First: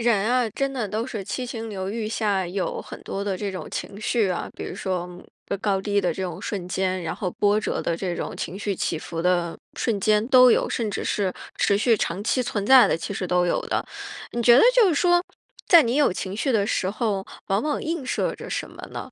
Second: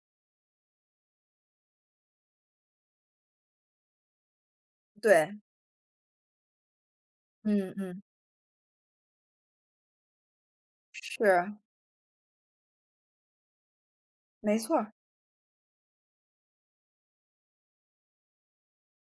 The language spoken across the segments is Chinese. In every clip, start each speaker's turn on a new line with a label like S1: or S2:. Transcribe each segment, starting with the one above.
S1: 人啊，真的都是七情六欲下有很多的这种情绪啊。比如说
S2: 对。
S1: 高低的这种瞬间，然后波
S2: 嗯
S1: 折的
S2: 嗯。
S1: 这种情绪起伏的瞬间都有，甚至是
S2: 是。
S1: 持续长期存在的其实都有的。你觉
S2: 没
S1: 得
S2: 错
S1: 就
S2: 儿。
S1: 是说，在你有情绪的时候，往往映射着什么呢？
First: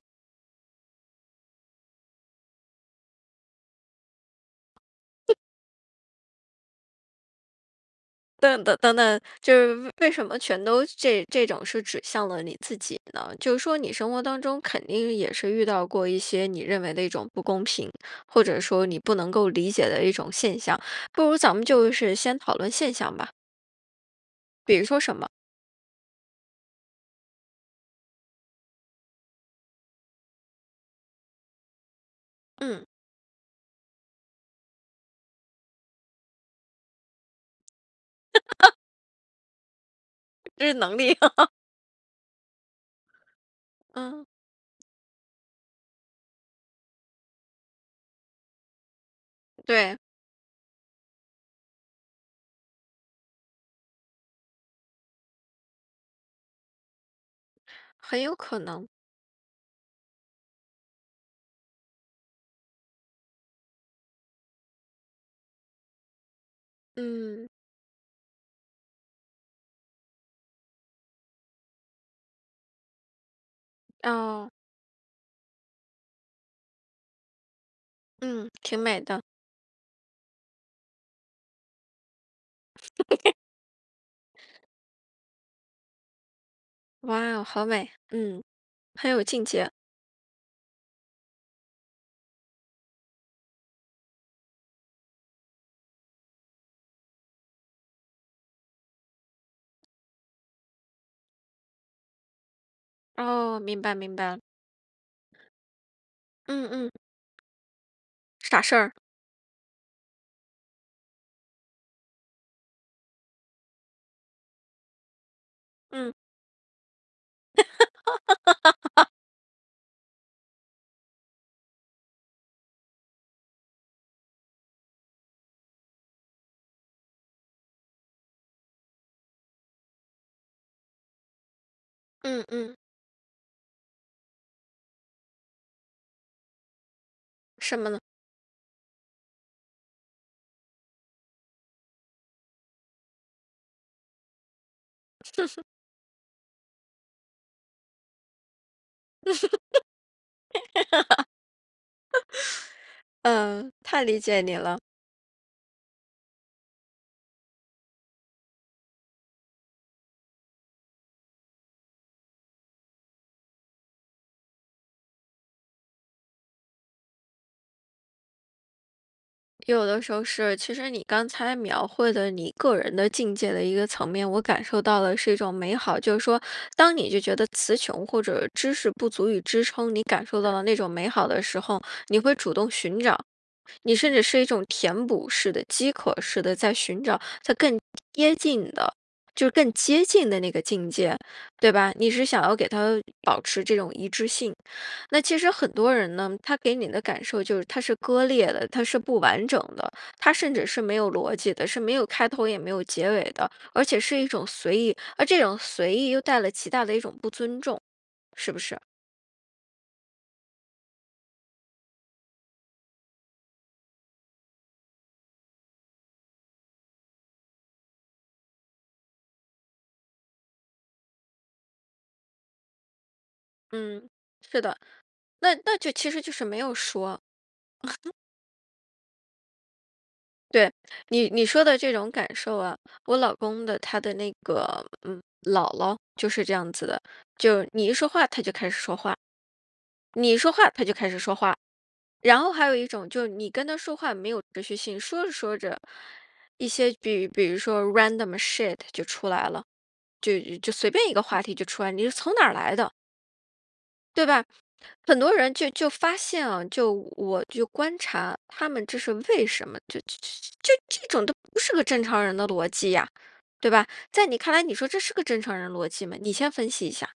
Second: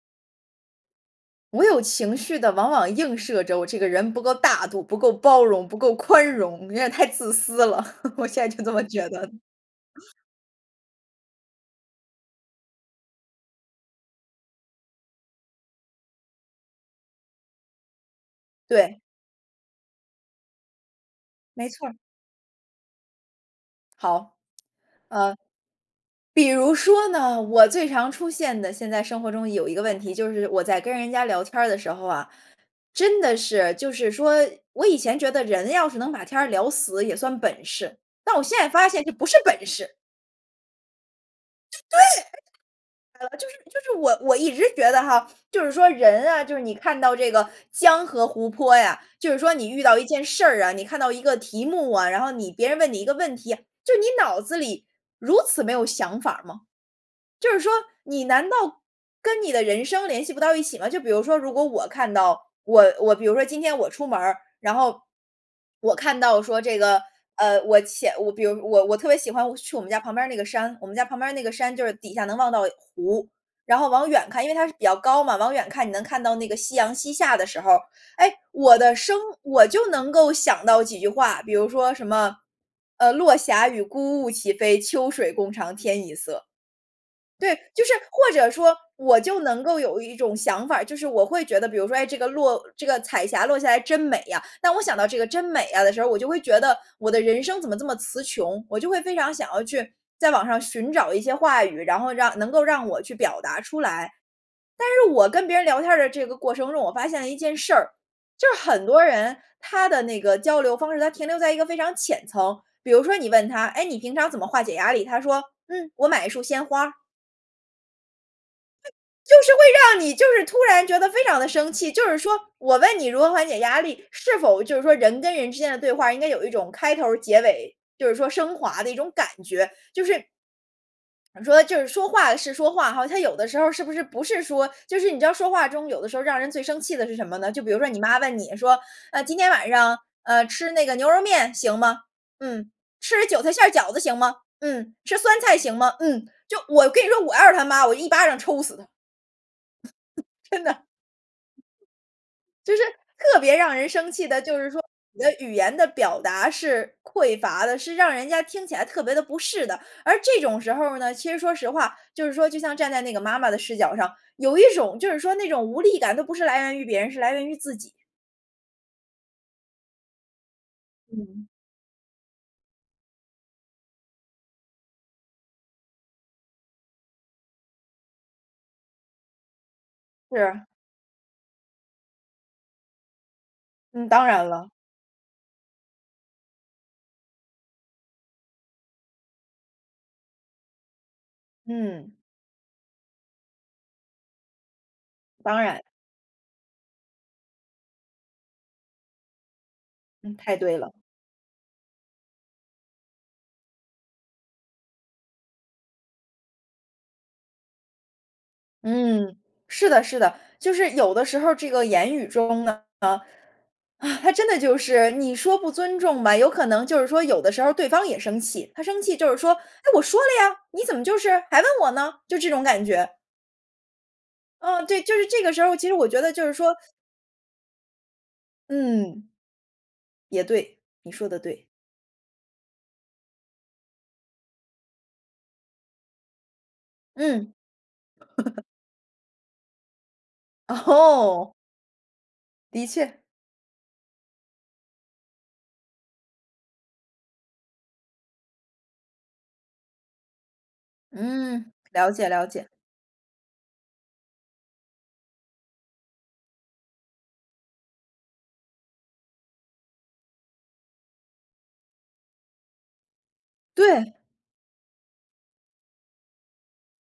S2: 我有情绪的往往映射着我这个人不够大度、不够包容、不够宽容，有点太自私了，我现在就
S1: 等
S2: 这
S1: 等
S2: 么
S1: 等
S2: 觉
S1: 等，
S2: 得。
S1: 就是为为什么全都这这种是指向了你自己呢？就是说你生活当中肯定也是遇到过一些你认为的一种不公平，或者说你
S2: 对。
S1: 不能够理解的一种现象。不如咱们
S2: 没错
S1: 就
S2: 儿。
S1: 是先讨论现象吧。
S2: 好。
S1: 比如说什么？
S2: 呃，比如说呢，我最常出现的现在生活中有一个问题就是我在跟人家聊天儿的时候啊，
S1: 嗯。
S2: 真的是就是说我以前觉得人要是能把天儿聊死也算本事，但我现在 发现这不是本事。
S1: 这是能力。
S2: 对，呃，就是就是我
S1: 嗯。
S2: 我一直觉得哈，就是说人啊就是你看到这个江河湖泊呀就是说你遇到
S1: 对。
S2: 一件事儿啊，你看到一个题目啊，然后你别人问你一个问题啊，就是你脑子里如此没有想法儿吗？就是说
S1: 很
S2: 你
S1: 有
S2: 难
S1: 可
S2: 道
S1: 能。
S2: 跟你的人生联系不到一起吗？就比如说如果我看到我我比如说今天我出门儿，然后我看到说这个，
S1: 嗯。
S2: 呃，我浅比如我我特别喜欢我去我们家旁边儿那个山我们家旁边儿那个山就是底下能望到湖，然后往远看
S1: 哦。
S2: 因为它是比较高嘛，往远看你能看到那个夕阳西下的时候儿。哎，
S1: 嗯，
S2: 我
S1: 挺
S2: 的
S1: 美
S2: 生
S1: 的。
S2: 我就能够想到几句话，比如说什么，呃，“落霞与孤鹜齐飞，秋水共长天一色”。
S1: 哇，
S2: 对，
S1: 好
S2: 就
S1: 美！
S2: 是或
S1: 嗯，
S2: 者说，
S1: 很
S2: 我
S1: 有
S2: 就
S1: 境
S2: 能
S1: 界。
S2: 够有一种想法儿，就是我会觉得比如说，诶，这个落这个彩霞落下来真美呀，但我想到这个“真美呀”的时候，我就会觉得我的人生怎么这么词穷，我就会非常想要去在网上寻找一些话语，然后让能够让我去表
S1: 哦，
S2: 达出
S1: 明白
S2: 来。
S1: 明白。
S2: 但是我跟别人聊天儿的这个过
S1: 嗯
S2: 程中，
S1: 嗯。
S2: 我发现了一件事儿，就
S1: 啥
S2: 是
S1: 事
S2: 很
S1: 儿？
S2: 多人，他的那个交流方式，他停留在一个非常浅层。比如说你问他：“诶，你平常怎么化解压力？”他说：“嗯，我
S1: 嗯。
S2: 买一束鲜花儿。”就 就是会让你就是突然觉得非常地生气。就是说我问你如何缓解压力，是否就是说人跟人之间的对话，应该有一种开头儿结尾，就是说升华的一种感觉。就是，怎么说呢，就是说话
S1: 嗯
S2: 是说
S1: 嗯。
S2: 话哈，他有的时候儿是不是不是说，就是你知道说话中有的时候让人最生气的是什么呢？就比如
S1: 什
S2: 说
S1: 么
S2: 你
S1: 呢？
S2: 妈问你说：“呃，今天晚上，呃，吃那个牛肉面行吗？”“嗯。”“吃韭菜馅儿饺子行吗？”“嗯。”“吃酸菜 行吗？”“嗯。”就我跟你说我要是他妈，我一巴掌抽死他。真的。就是 特别
S1: 嗯，
S2: 让人
S1: 太
S2: 生
S1: 理
S2: 气
S1: 解
S2: 的
S1: 你
S2: 就是
S1: 了。
S2: 说，你的语言的表达是匮乏的，是让人家听起来特别的不适的。而这种时候呢，其实说实话，就是说就像站在那个妈妈的视角上，有一种就是说那种无力感都不是来源于别人，是来源于自己。
S1: 有的时候是，其实你刚
S2: 嗯。
S1: 才描绘的你个人的境界的一个层面，我感受到的是一种美好。就是说当你就觉得词穷或者知识不足以支撑你感受到的
S2: 是。
S1: 那种美好的时候，你会主动寻找。你
S2: 嗯，
S1: 甚至
S2: 当
S1: 是一
S2: 然
S1: 种
S2: 了。
S1: 填补式的饥渴式的在寻找它更接近的，就是更接近的那个境界，对吧。你
S2: 嗯。
S1: 是想要给他保持这种一致性。那其实
S2: 当
S1: 很
S2: 然。
S1: 多人呢，他给你的感受就是他是割裂的，他是不完整的。他
S2: 嗯
S1: 甚
S2: 太
S1: 至
S2: 对
S1: 是
S2: 了。
S1: 没有逻辑的，是没有开头也没有结尾的。而且是一种随意，而这种随意又带来极大的一种不尊重，是不是？
S2: 嗯，是的是的。就是有的时候儿这个言语中呢，啊，他真的就是，你说不尊重吧，有可能就是说有的时候对方也生气。他生气就是说：“哎，我说了呀，你怎么就是还问我呢？”就这种感觉。
S1: 嗯，是的，
S2: 嗯，对，就是这个
S1: 那
S2: 时候
S1: 那
S2: 其
S1: 就
S2: 实我
S1: 其
S2: 觉
S1: 实就
S2: 得
S1: 是
S2: 就是
S1: 没有
S2: 说
S1: 说。
S2: 嗯。也
S1: 对，
S2: 对，你说
S1: 你
S2: 得
S1: 你说
S2: 对。
S1: 的这种感受啊，我老公的他的那个，嗯，姥姥，就是这样子的，
S2: 嗯。
S1: 就你一说话，她就 开始说话。你一说话她就开始说
S2: 哦！
S1: 话，然后还有
S2: 的
S1: 一种
S2: 确。
S1: 就是你跟她说话没有持续性，说着说着，一些比比如说 random shit 就出来了，就就随便一个话题就
S2: 嗯，
S1: 出来了，你是
S2: 了解，
S1: 从哪
S2: 了
S1: 儿
S2: 解。
S1: 来的对吧，很多人就就发现啊，就我就观察他们这是为什么，就就就就这种都不是个正常人的逻辑呀，对吧？
S2: 对！
S1: 在你看来你说这是个正常人逻辑吗？你先分析一下。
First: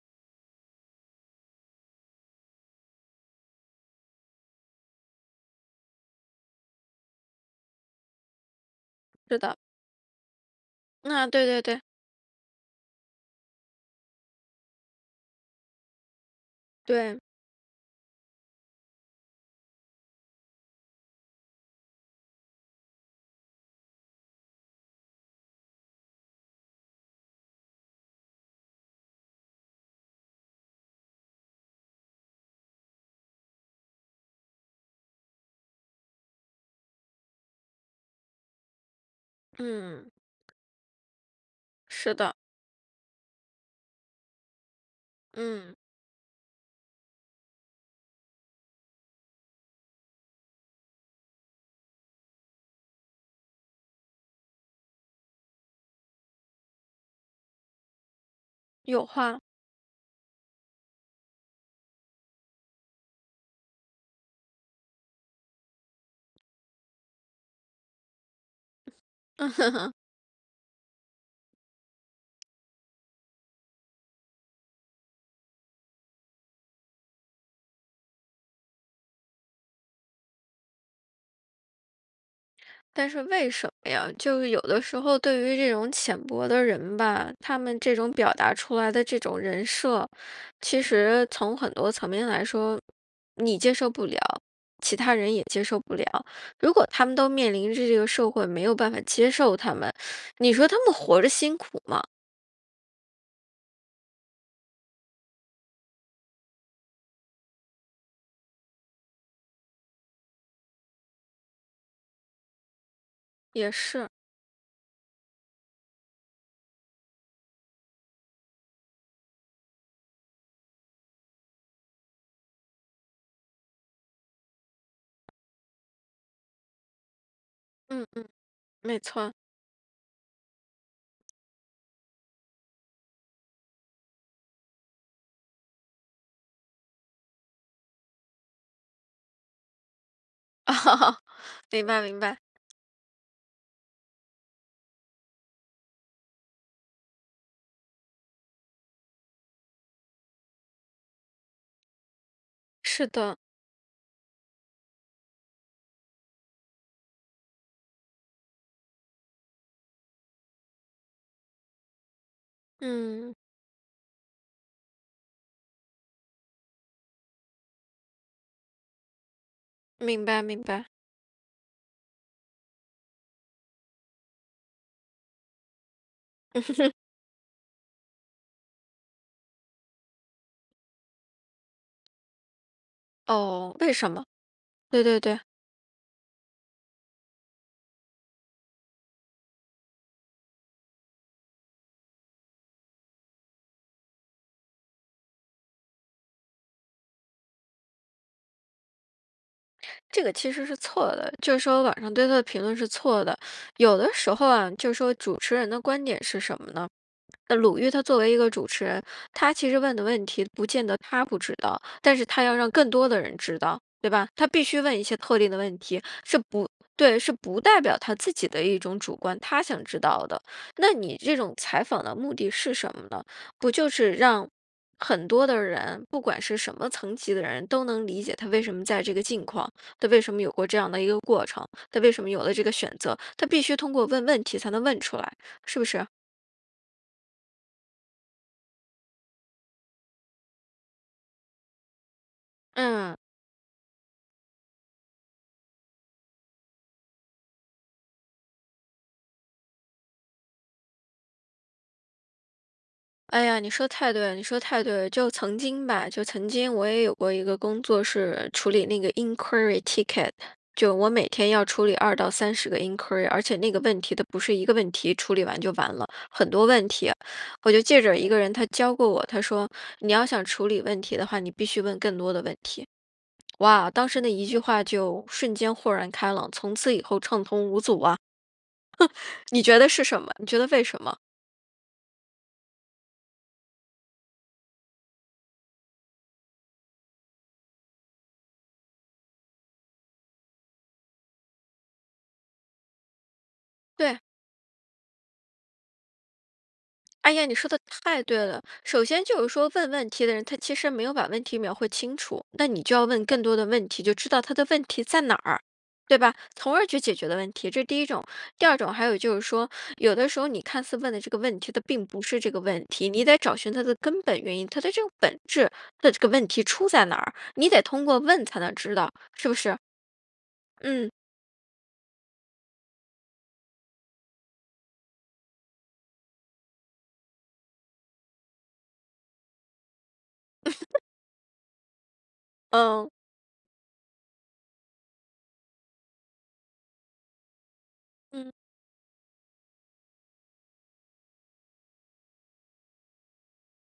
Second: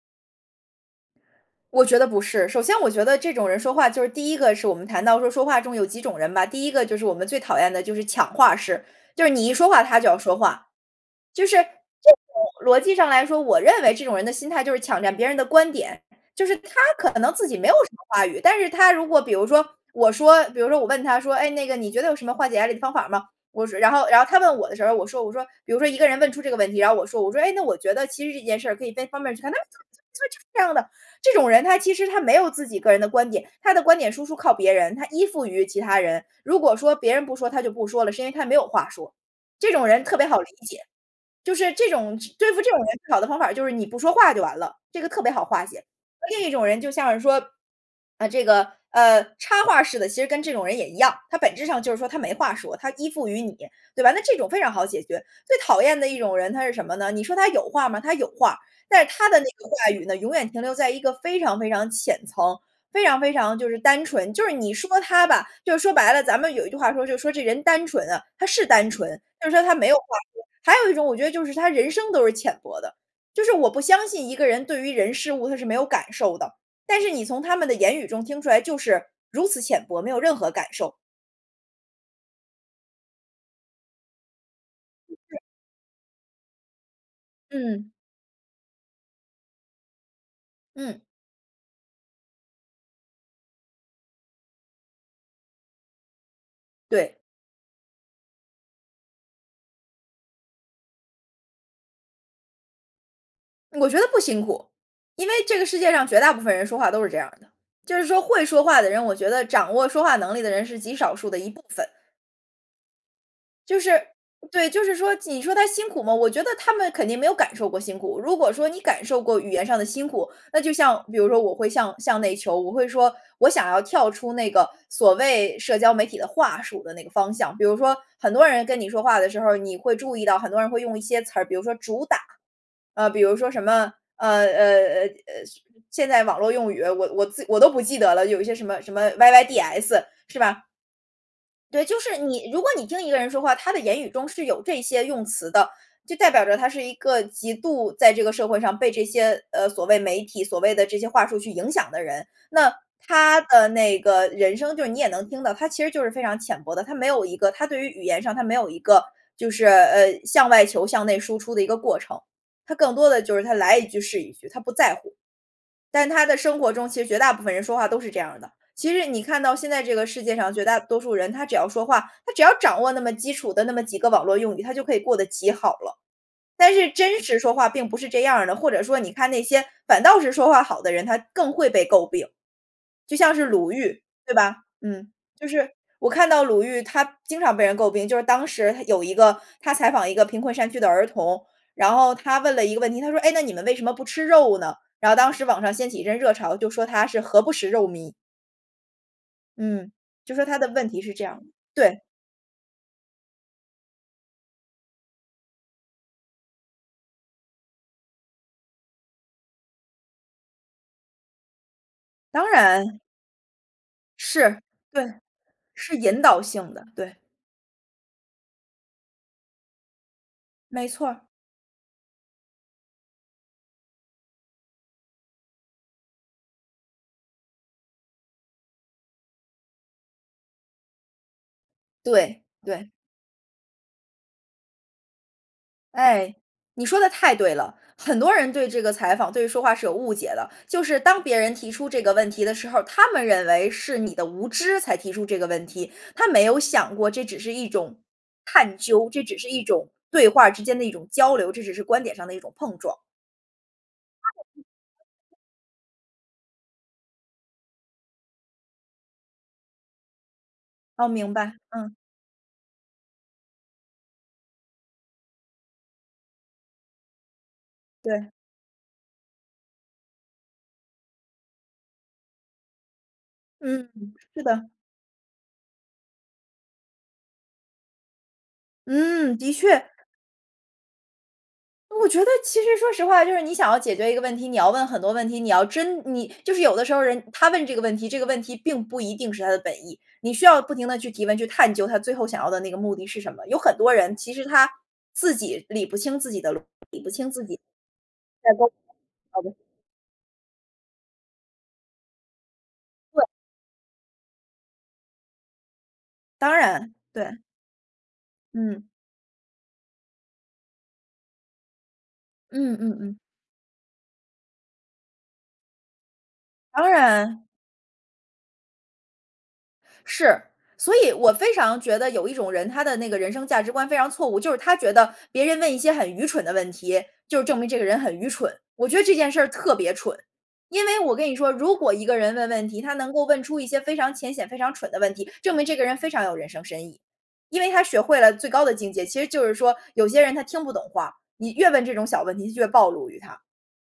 S2: 我觉得不是。首先我觉得这种人说话就是第一个是我们谈到说说话中有几种人吧。第一个就是我们最讨厌的就是抢话式，就是
S1: 是
S2: 你一
S1: 的。
S2: 说话他就要说话。
S1: 嗯啊，
S2: 就
S1: 对
S2: 是就
S1: 对对。
S2: 我逻辑上来说，我认为这种人的心态就是抢占别人的观点，就是他可
S1: 对。
S2: 能自己没有什么话语，但是他如果比如说我说比如说我问他说：“哎，那个你觉得有什么化解压力的方法吗？”我说然后然后他问我的时候，我说我说，比如说一个人问出这个问题，然后我说我说：“哎，那我觉得其实这件事可以在方面 就是这样的。”这种人他其实他没有自己个人的观点，他的观点输出靠别人，他依附于其他人，如果说别人不说他就不说了，是因为他没有话说。这种人
S1: 嗯。
S2: 特别好理解，就是这
S1: 是
S2: 种只
S1: 的。
S2: 对付这种人最好的方法就是你不说话就完了，这个特别好化
S1: 嗯。
S2: 解。另一种人就像是说，呃，这个，呃，插话式的其实跟这种人也一样，他本质上就是说他没话说，他依附于你，对吧？那这种非常好解决。最讨厌的一种人他是什么呢？你说他有话吗？他有话，但
S1: 有
S2: 是他的
S1: 话。
S2: 那个话语呢，永远停留在一个非常非常浅层，非常非常就是单纯，就是你说他吧，就说白了，咱们有一句话说就说：“这人单纯啊。”他是单纯，就是说他没 有话说。还有一种我觉得就是他人生都是浅薄的，就是我不相信一个人对于人、事、物他是没有感受的，但是你从他们的言语中听出来就是如此浅薄，没有任何感受。
S1: 但是为什么呀，就是有的时
S2: 就
S1: 候，
S2: 是
S1: 对于这种浅薄的人吧，他们
S2: 嗯。
S1: 这种表达出来的这种人设，其
S2: 嗯。
S1: 实从很多层面来说，你接受不了，其他人也接受不了。如果他
S2: 对。
S1: 们都面临着这个社会没有办法接受他们，你说他们活着辛苦吗？
S2: 我觉得不辛苦。因为这个世界上绝大部分人说话都是这样儿的，就是说会说话的人我觉得掌握说话能力的人是极少数的一部分。
S1: 也
S2: 就是
S1: 是。
S2: 对，就是说你说他辛苦吗？我觉得他们肯定没有感受过辛苦，如果说你感受过语言上的辛苦，那就像比如说我会像像内求我会说，我想要跳出那个所谓社交媒体的话术的那个方向，比如说
S1: 嗯嗯，
S2: 很多人跟你
S1: 没
S2: 说话
S1: 错
S2: 的
S1: 儿。
S2: 时候儿，你会注意到很多人会用一些词儿，比如说“主打”，呃，比如说什么，呃呃呃呃，现代网络用语，我我自我都不记得了，有一些什么什么 “yyds”，是吧？对，
S1: 明
S2: 就
S1: 白
S2: 是
S1: 明白。
S2: 你如果你听一个人说话，他的言语中是有这些用词的，就代表着他是一个极度在这个社会上被这些，呃，所谓媒体，所谓的这些话术去影响的人。那
S1: 是的。
S2: 他的那个人生就是你也能听到，他其实就是非常浅薄的，他没有一个他对于语言上他没有一个，就是，呃，向外求，向内输出的一个过程，他更多的
S1: 嗯。
S2: 就是他来一句是一句，他不在乎。但他的生活中其实绝大部分人说话都是这样的，其实你看到现在这个世
S1: 明
S2: 界
S1: 白
S2: 上
S1: 明
S2: 绝大
S1: 白。
S2: 多数人他只要说话他只要掌握那么基础的那么几个网络用语，他就可以过得极好了。但是 真实说话并不是这样儿的，或者说你看那些反倒是说话好的人，他更会被诟病。就像是鲁
S1: 哦，为
S2: 豫，
S1: 什么？
S2: 对吧？
S1: 对
S2: 嗯，
S1: 对对。
S2: 就是我看到鲁豫她经常被人诟病，就是当时有一个她采访一个贫困山区的儿童，然后她问了一个问题，她说：“诶，那你们为什么不吃肉呢？”然后当时网上掀起一阵热潮，就说她是“何不食肉糜”。嗯，
S1: 这个
S2: 就说
S1: 其
S2: 他
S1: 实
S2: 的
S1: 是
S2: 问题
S1: 错
S2: 是这
S1: 的，
S2: 样的。
S1: 就是说
S2: 对。
S1: 网上对她的评论是错的。有的时候啊，就说主持人的观点是什么呢？鲁豫她作为一个主持人，她其实问的问题不见得她不知道，但是她
S2: 当
S1: 要让更
S2: 然。
S1: 多的人知道，对吧？她
S2: 是，
S1: 必须问一些
S2: 对，
S1: 特定的问
S2: 是
S1: 题，
S2: 引
S1: 是
S2: 导
S1: 不
S2: 性的，对。
S1: 对，是不代表，她自己的一种主观，她想知道的。
S2: 没
S1: 那
S2: 错
S1: 你
S2: 儿。
S1: 这种采访的目的是什么呢？不就是让很多的人，不管是什么层级的人都能理解他为什么在这个境况，他为什么有过这样的一个过程，他为什么有
S2: 对，
S1: 了这个
S2: 对。
S1: 选择，她必须通过问问题才能问出来，是不是？
S2: 哎，你说得太对了！很多人对这个采访，对说话是有误解的，就是当别人提出这个问题的时候儿，他
S1: 嗯。
S2: 们认为是你的无知才提出这个问题，他没有想过这只是一种探究，这只是一种对话之间的一种交流，这只是观点上的一种碰撞。
S1: 哎呀，你说得太对了你说得太对了。就 曾经吧，就曾经我也有过一个工作是处理那个 inquiry ticket，就
S2: 好，
S1: 我每
S2: 明
S1: 天
S2: 白，
S1: 要处
S2: 嗯。
S1: 理2到30个 inquiry，而且那个问题它不是一个问题，处理完就完了，很多问题。我就记着一
S2: 对。
S1: 个人他教过我，他说你要想处理问题的话，你必须问更多的问题。
S2: 嗯，
S1: 哇，当时那
S2: 是
S1: 一句
S2: 的。
S1: 话就瞬间豁然开朗，从此以后畅通无阻啊。
S2: 嗯，的
S1: 你觉得
S2: 确。
S1: 是什么？你觉得为什么？
S2: 我觉得其实说实话，就是你想要解决一个问题，你要问很多问题。你要真你就是有的时候儿人他问这个问题，这个问题并不一定是他的本意。你需要不停地去提问，去探究他最后想要的那个目的是什么。有很多人，
S1: 对。
S2: 其实他自己理不清自己的逻 理不清
S1: 哎
S2: 自
S1: 呀，你
S2: 己
S1: 说的太对了！首先就是说问问题的人，他其实没有把问题描绘清楚。那你就要
S2: 对。
S1: 问更多的问题，就知道他的问题在哪儿，对吧，
S2: 当
S1: 从而
S2: 然，
S1: 去解决了
S2: 对。
S1: 问题，这是第一种。第二
S2: 嗯。
S1: 种还有就是说，有的时候你看似问的这个问题，它并不是这个
S2: 嗯
S1: 问
S2: 嗯
S1: 题，
S2: 嗯。
S1: 你得找寻它的根本原因。它的这个本质，他的这个问题
S2: 当
S1: 出在哪儿，
S2: 然。
S1: 你得通过问才能知道，是不是？
S2: 是。所
S1: 嗯。
S2: 以我非常觉得有一种人他的那个人生价值观非常错误，就是他觉得别人问一些很愚蠢的问题，就是证明这个人很愚蠢。我觉得这件事儿特别蠢。因为 我跟你说，如果一个人问问题，他
S1: 嗯。
S2: 能够问出一些非常浅显、非常蠢的问题，证明这个人非常有人生深意。因为他学会了最
S1: 嗯。
S2: 高的境界，其实就是说，有些人他听不懂话，你越问这种小问题越暴露于他。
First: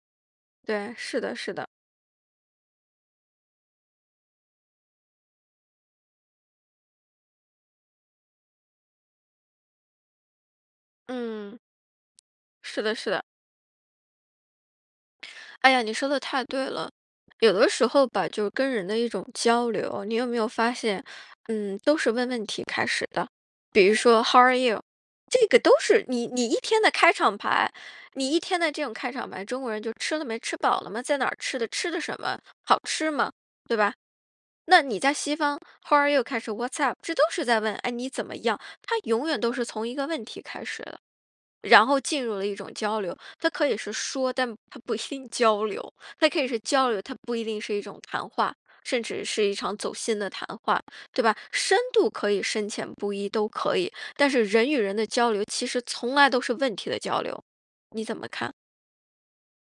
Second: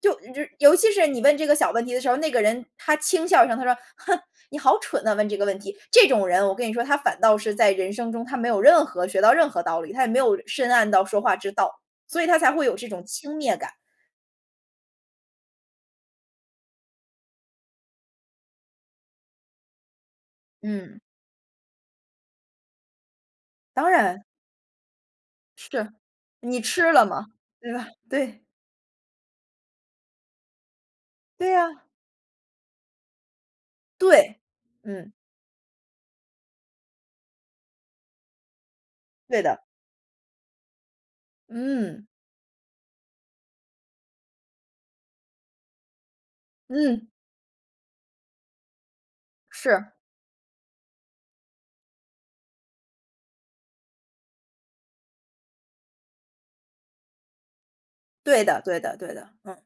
S2: 就于尤其
S1: 对，
S2: 是你
S1: 是的
S2: 问这
S1: 是
S2: 个
S1: 的。
S2: 小问题的时候儿，那个人，他轻笑一声，他说：“哼，你好蠢呐，问这个问题。”这种人我跟你说，他反倒是在人生中他没有任何学到任何道理，他也没有深谙到说话之
S1: 嗯。
S2: 道，所以他才会有
S1: 是
S2: 这
S1: 的
S2: 种
S1: 是的。
S2: 轻蔑感。
S1: 哎呀，你说得太对了，有的时候吧，就跟人的一种交流，你有没有发
S2: 嗯。
S1: 现，嗯，都是问问题开始的。比
S2: 当
S1: 如
S2: 然。
S1: 说 how are you？这个都
S2: 是。
S1: 是你你一
S2: 你
S1: 天的
S2: 吃了
S1: 开
S2: 吗？
S1: 场白，
S2: 对吧？
S1: 你一
S2: 对。
S1: 天的这种开场白，中国人就吃了没？吃饱了吗？在哪儿
S2: 对
S1: 吃的？
S2: 呀。
S1: 吃的什么？好吃吗？对吧？
S2: 对，
S1: 那你
S2: 嗯。
S1: 在西方 how are you 开始，what‘s up？这都是在问，诶，你怎么样？它永远
S2: 对
S1: 都
S2: 的。
S1: 是从一个问题开始的。然后
S2: 嗯。
S1: 进入了一种交流，它可以是说，但它不一定交流，它可以是交流，
S2: 嗯。
S1: 它不一定是一种谈话，甚至是一场
S2: 是。
S1: 走心的谈话，对吧？深度可以深浅不一都可以，但是人与人的交流其实从来都是问题的交流，你怎么
S2: 对
S1: 看？
S2: 的对的对的，嗯。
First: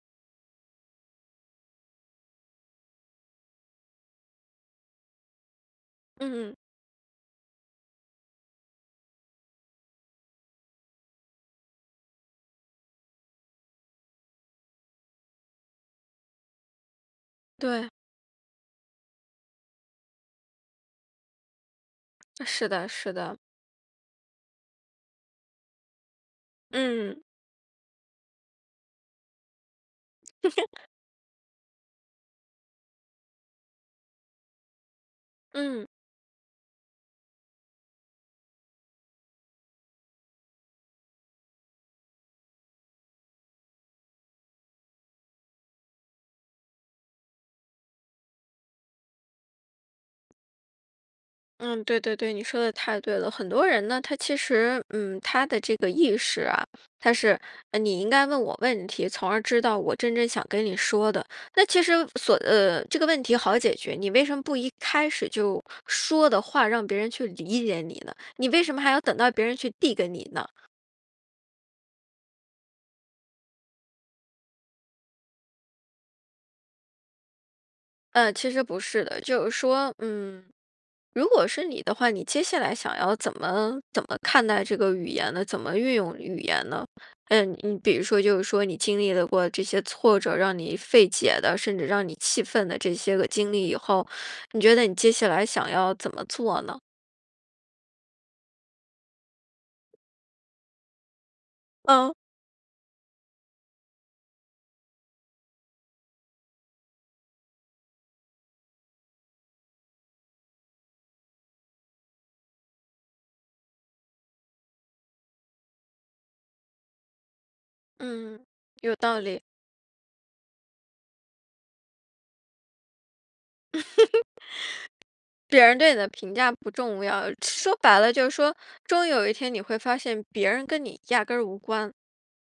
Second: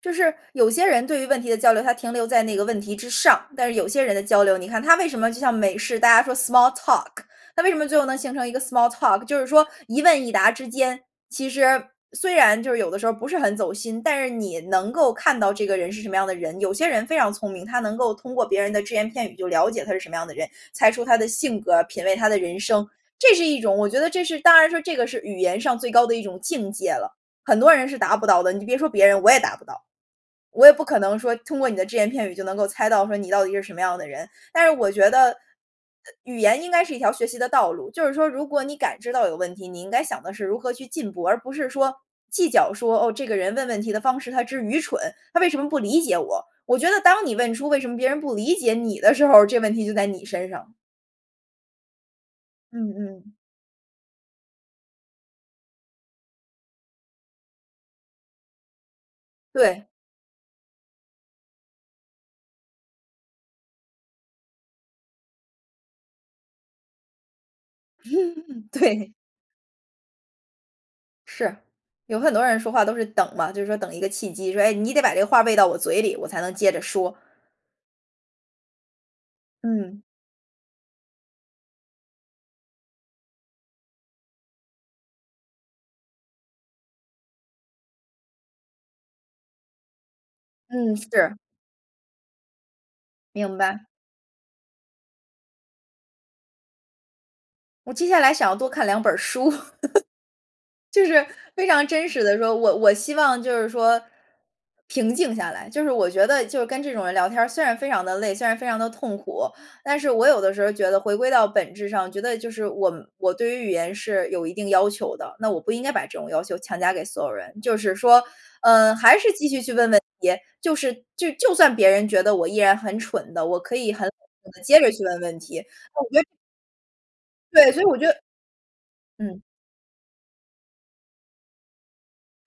S2: 就是有些人对于问题的交流，他停留在那个问题之上，但是有些人的交流，你看它为什么就像美式，大家说
S1: 嗯。
S2: small talk，那为什么最后能形成一个 small talk，就是说一问一答之间，其实虽然就是有的时候不是很走心，但是你能够看到这个人是什么样的人。有些人非常聪明，他
S1: 对。
S2: 能够通过别人的只言片语就了解他是什么样的人，猜出他的性格，品味他的人
S1: 是
S2: 生。
S1: 的是
S2: 这
S1: 的。
S2: 是一种我觉得这是当然说这个是语言上最高的一种境界了，
S1: 嗯。
S2: 很多人是达不到的，你别说别人，我也达不到。我也不 可能说通过你的只言片语就能够猜到说你到底是什么样的人，但是我觉得，呃，
S1: 嗯。
S2: 语言应该是一条学习的道路，就是说如果你感知到有问题，你应该想的是如何去进步，而不是说，计较说，哦，这个人问问题的方式他真愚蠢，他为什么不理解我？我觉得当你问出为什么别人不理解你的时候，这问题就在你身上。
S1: 嗯，对对对，你说得
S2: 嗯
S1: 太对了，
S2: 嗯。
S1: 很多人呢，他其实，嗯，他的这个意识啊，他是，呃，你应该问我问题，从而知道
S2: 对。
S1: 我真正想跟你说的，那其实所呃，这个问题好解决，你为什么不一开始就说的话让别人去理解你呢？你为 什么还要
S2: 对。
S1: 等到别人去递给你呢？
S2: 是，有很多人说话都是等嘛，就是说等一个契机，说，哎，你得把这个话喂到我嘴里，我才能接着说。
S1: 嗯，其实不是的。就是说，
S2: 嗯。
S1: 嗯，如果是你的话，你接下来想要怎么怎么看待这个语言呢？怎么运用语言呢？呃，比如说就是说你经历了过这些挫折，让你
S2: 嗯，
S1: 费
S2: 是。
S1: 解的，甚至让你气愤的这些个经
S2: 明
S1: 历以
S2: 白。
S1: 后，你觉得你接下来想要怎么做呢？
S2: 我接下来想要多看两本儿书。就是非常真
S1: 嗯。
S2: 实地说，我我希望就是说平静下来，就是我觉得就是跟这种人聊天儿虽然非常地累，虽然非常地痛苦，但是我有的时候觉得回归到本质上，觉得就是我我对于语言是有一定要求的，那我不应该把这种要求强加给所有人。就是说，
S1: 嗯，
S2: 呃，
S1: 有
S2: 还
S1: 道
S2: 是
S1: 理。
S2: 继续去问问题，就是就就算别人觉得我依然很蠢的，我可以很好地接着去问 问题，
S1: 别人
S2: 我
S1: 对你的
S2: 觉得。
S1: 评价不重要，
S2: 对，
S1: 说
S2: 所以我
S1: 白
S2: 觉
S1: 了
S2: 得
S1: 就是说，终有一
S2: 嗯。
S1: 天你会发现别人跟你压根儿无关。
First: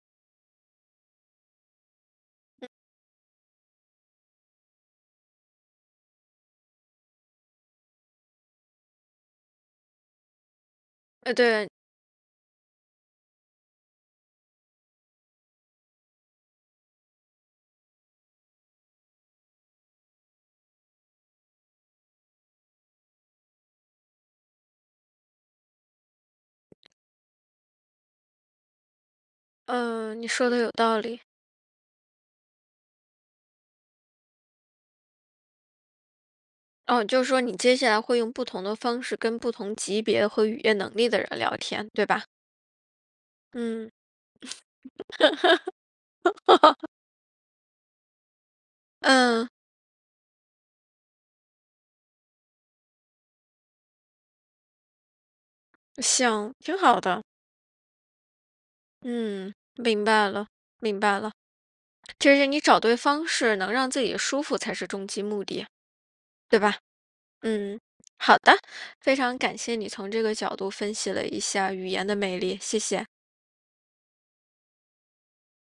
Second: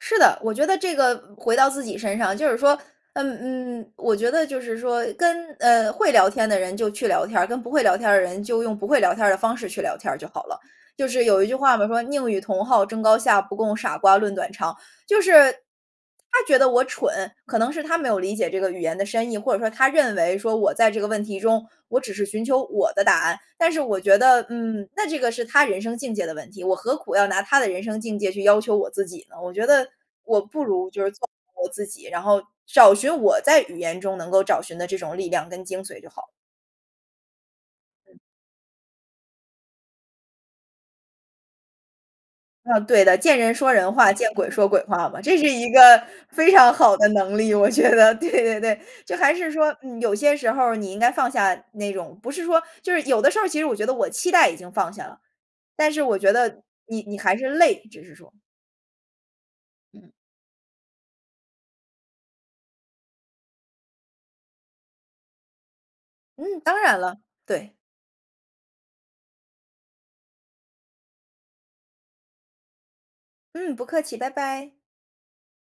S2: 是的，我觉得这个回到自己身上，就是
S1: 嗯。
S2: 说，嗯，嗯，我觉得就是说跟，呃，会聊天的人就去聊天儿，跟不会聊天儿的人就用不会聊天儿的方式去聊天儿就好了。就是
S1: 呃，
S2: 有一句
S1: 对。
S2: 话嘛，说“宁与同好争高下，不共傻瓜论短长”。就是他觉得我蠢，可能是他没有理解这个语言的深意，或者说他认为说我在这个问题中，我只是寻求我的答案。但是我觉得，嗯，那这个是他人生境界的问题，我何苦要拿他的人生境界去要求我自己呢？我觉得
S1: 嗯，你
S2: 我
S1: 说得
S2: 不
S1: 有
S2: 如
S1: 道
S2: 就是
S1: 理。
S2: 做好我自己，然后找寻我在语言中能够找寻的这种力量跟精髓就好了。
S1: 哦，就是说你接下来
S2: 嗯。
S1: 会用不同的方式跟不同级别和语言能力的人聊天，对吧？
S2: 嗯，对的，“见人说
S1: 嗯。
S2: 人话，见鬼说鬼话“嘛，这是一个非常 好的能力，我觉得，对对对。就还
S1: 嗯。
S2: 是说嗯，有些时候儿你应该放下那种不是说就是有的时候儿其实我觉得我期待已经放下了，但是我觉
S1: 行，
S2: 得
S1: 挺好
S2: 你你
S1: 的。
S2: 还是累，只是说。
S1: 嗯，明
S2: 嗯。
S1: 白了，明白了。这是你找对方式能让自己舒服才是终极目的。对
S2: 嗯，
S1: 吧？
S2: 当然了。对。
S1: 嗯，好的，非常感谢你从这个角度分析了一下语言的魅力，谢谢。
S2: 嗯，不客气，拜拜。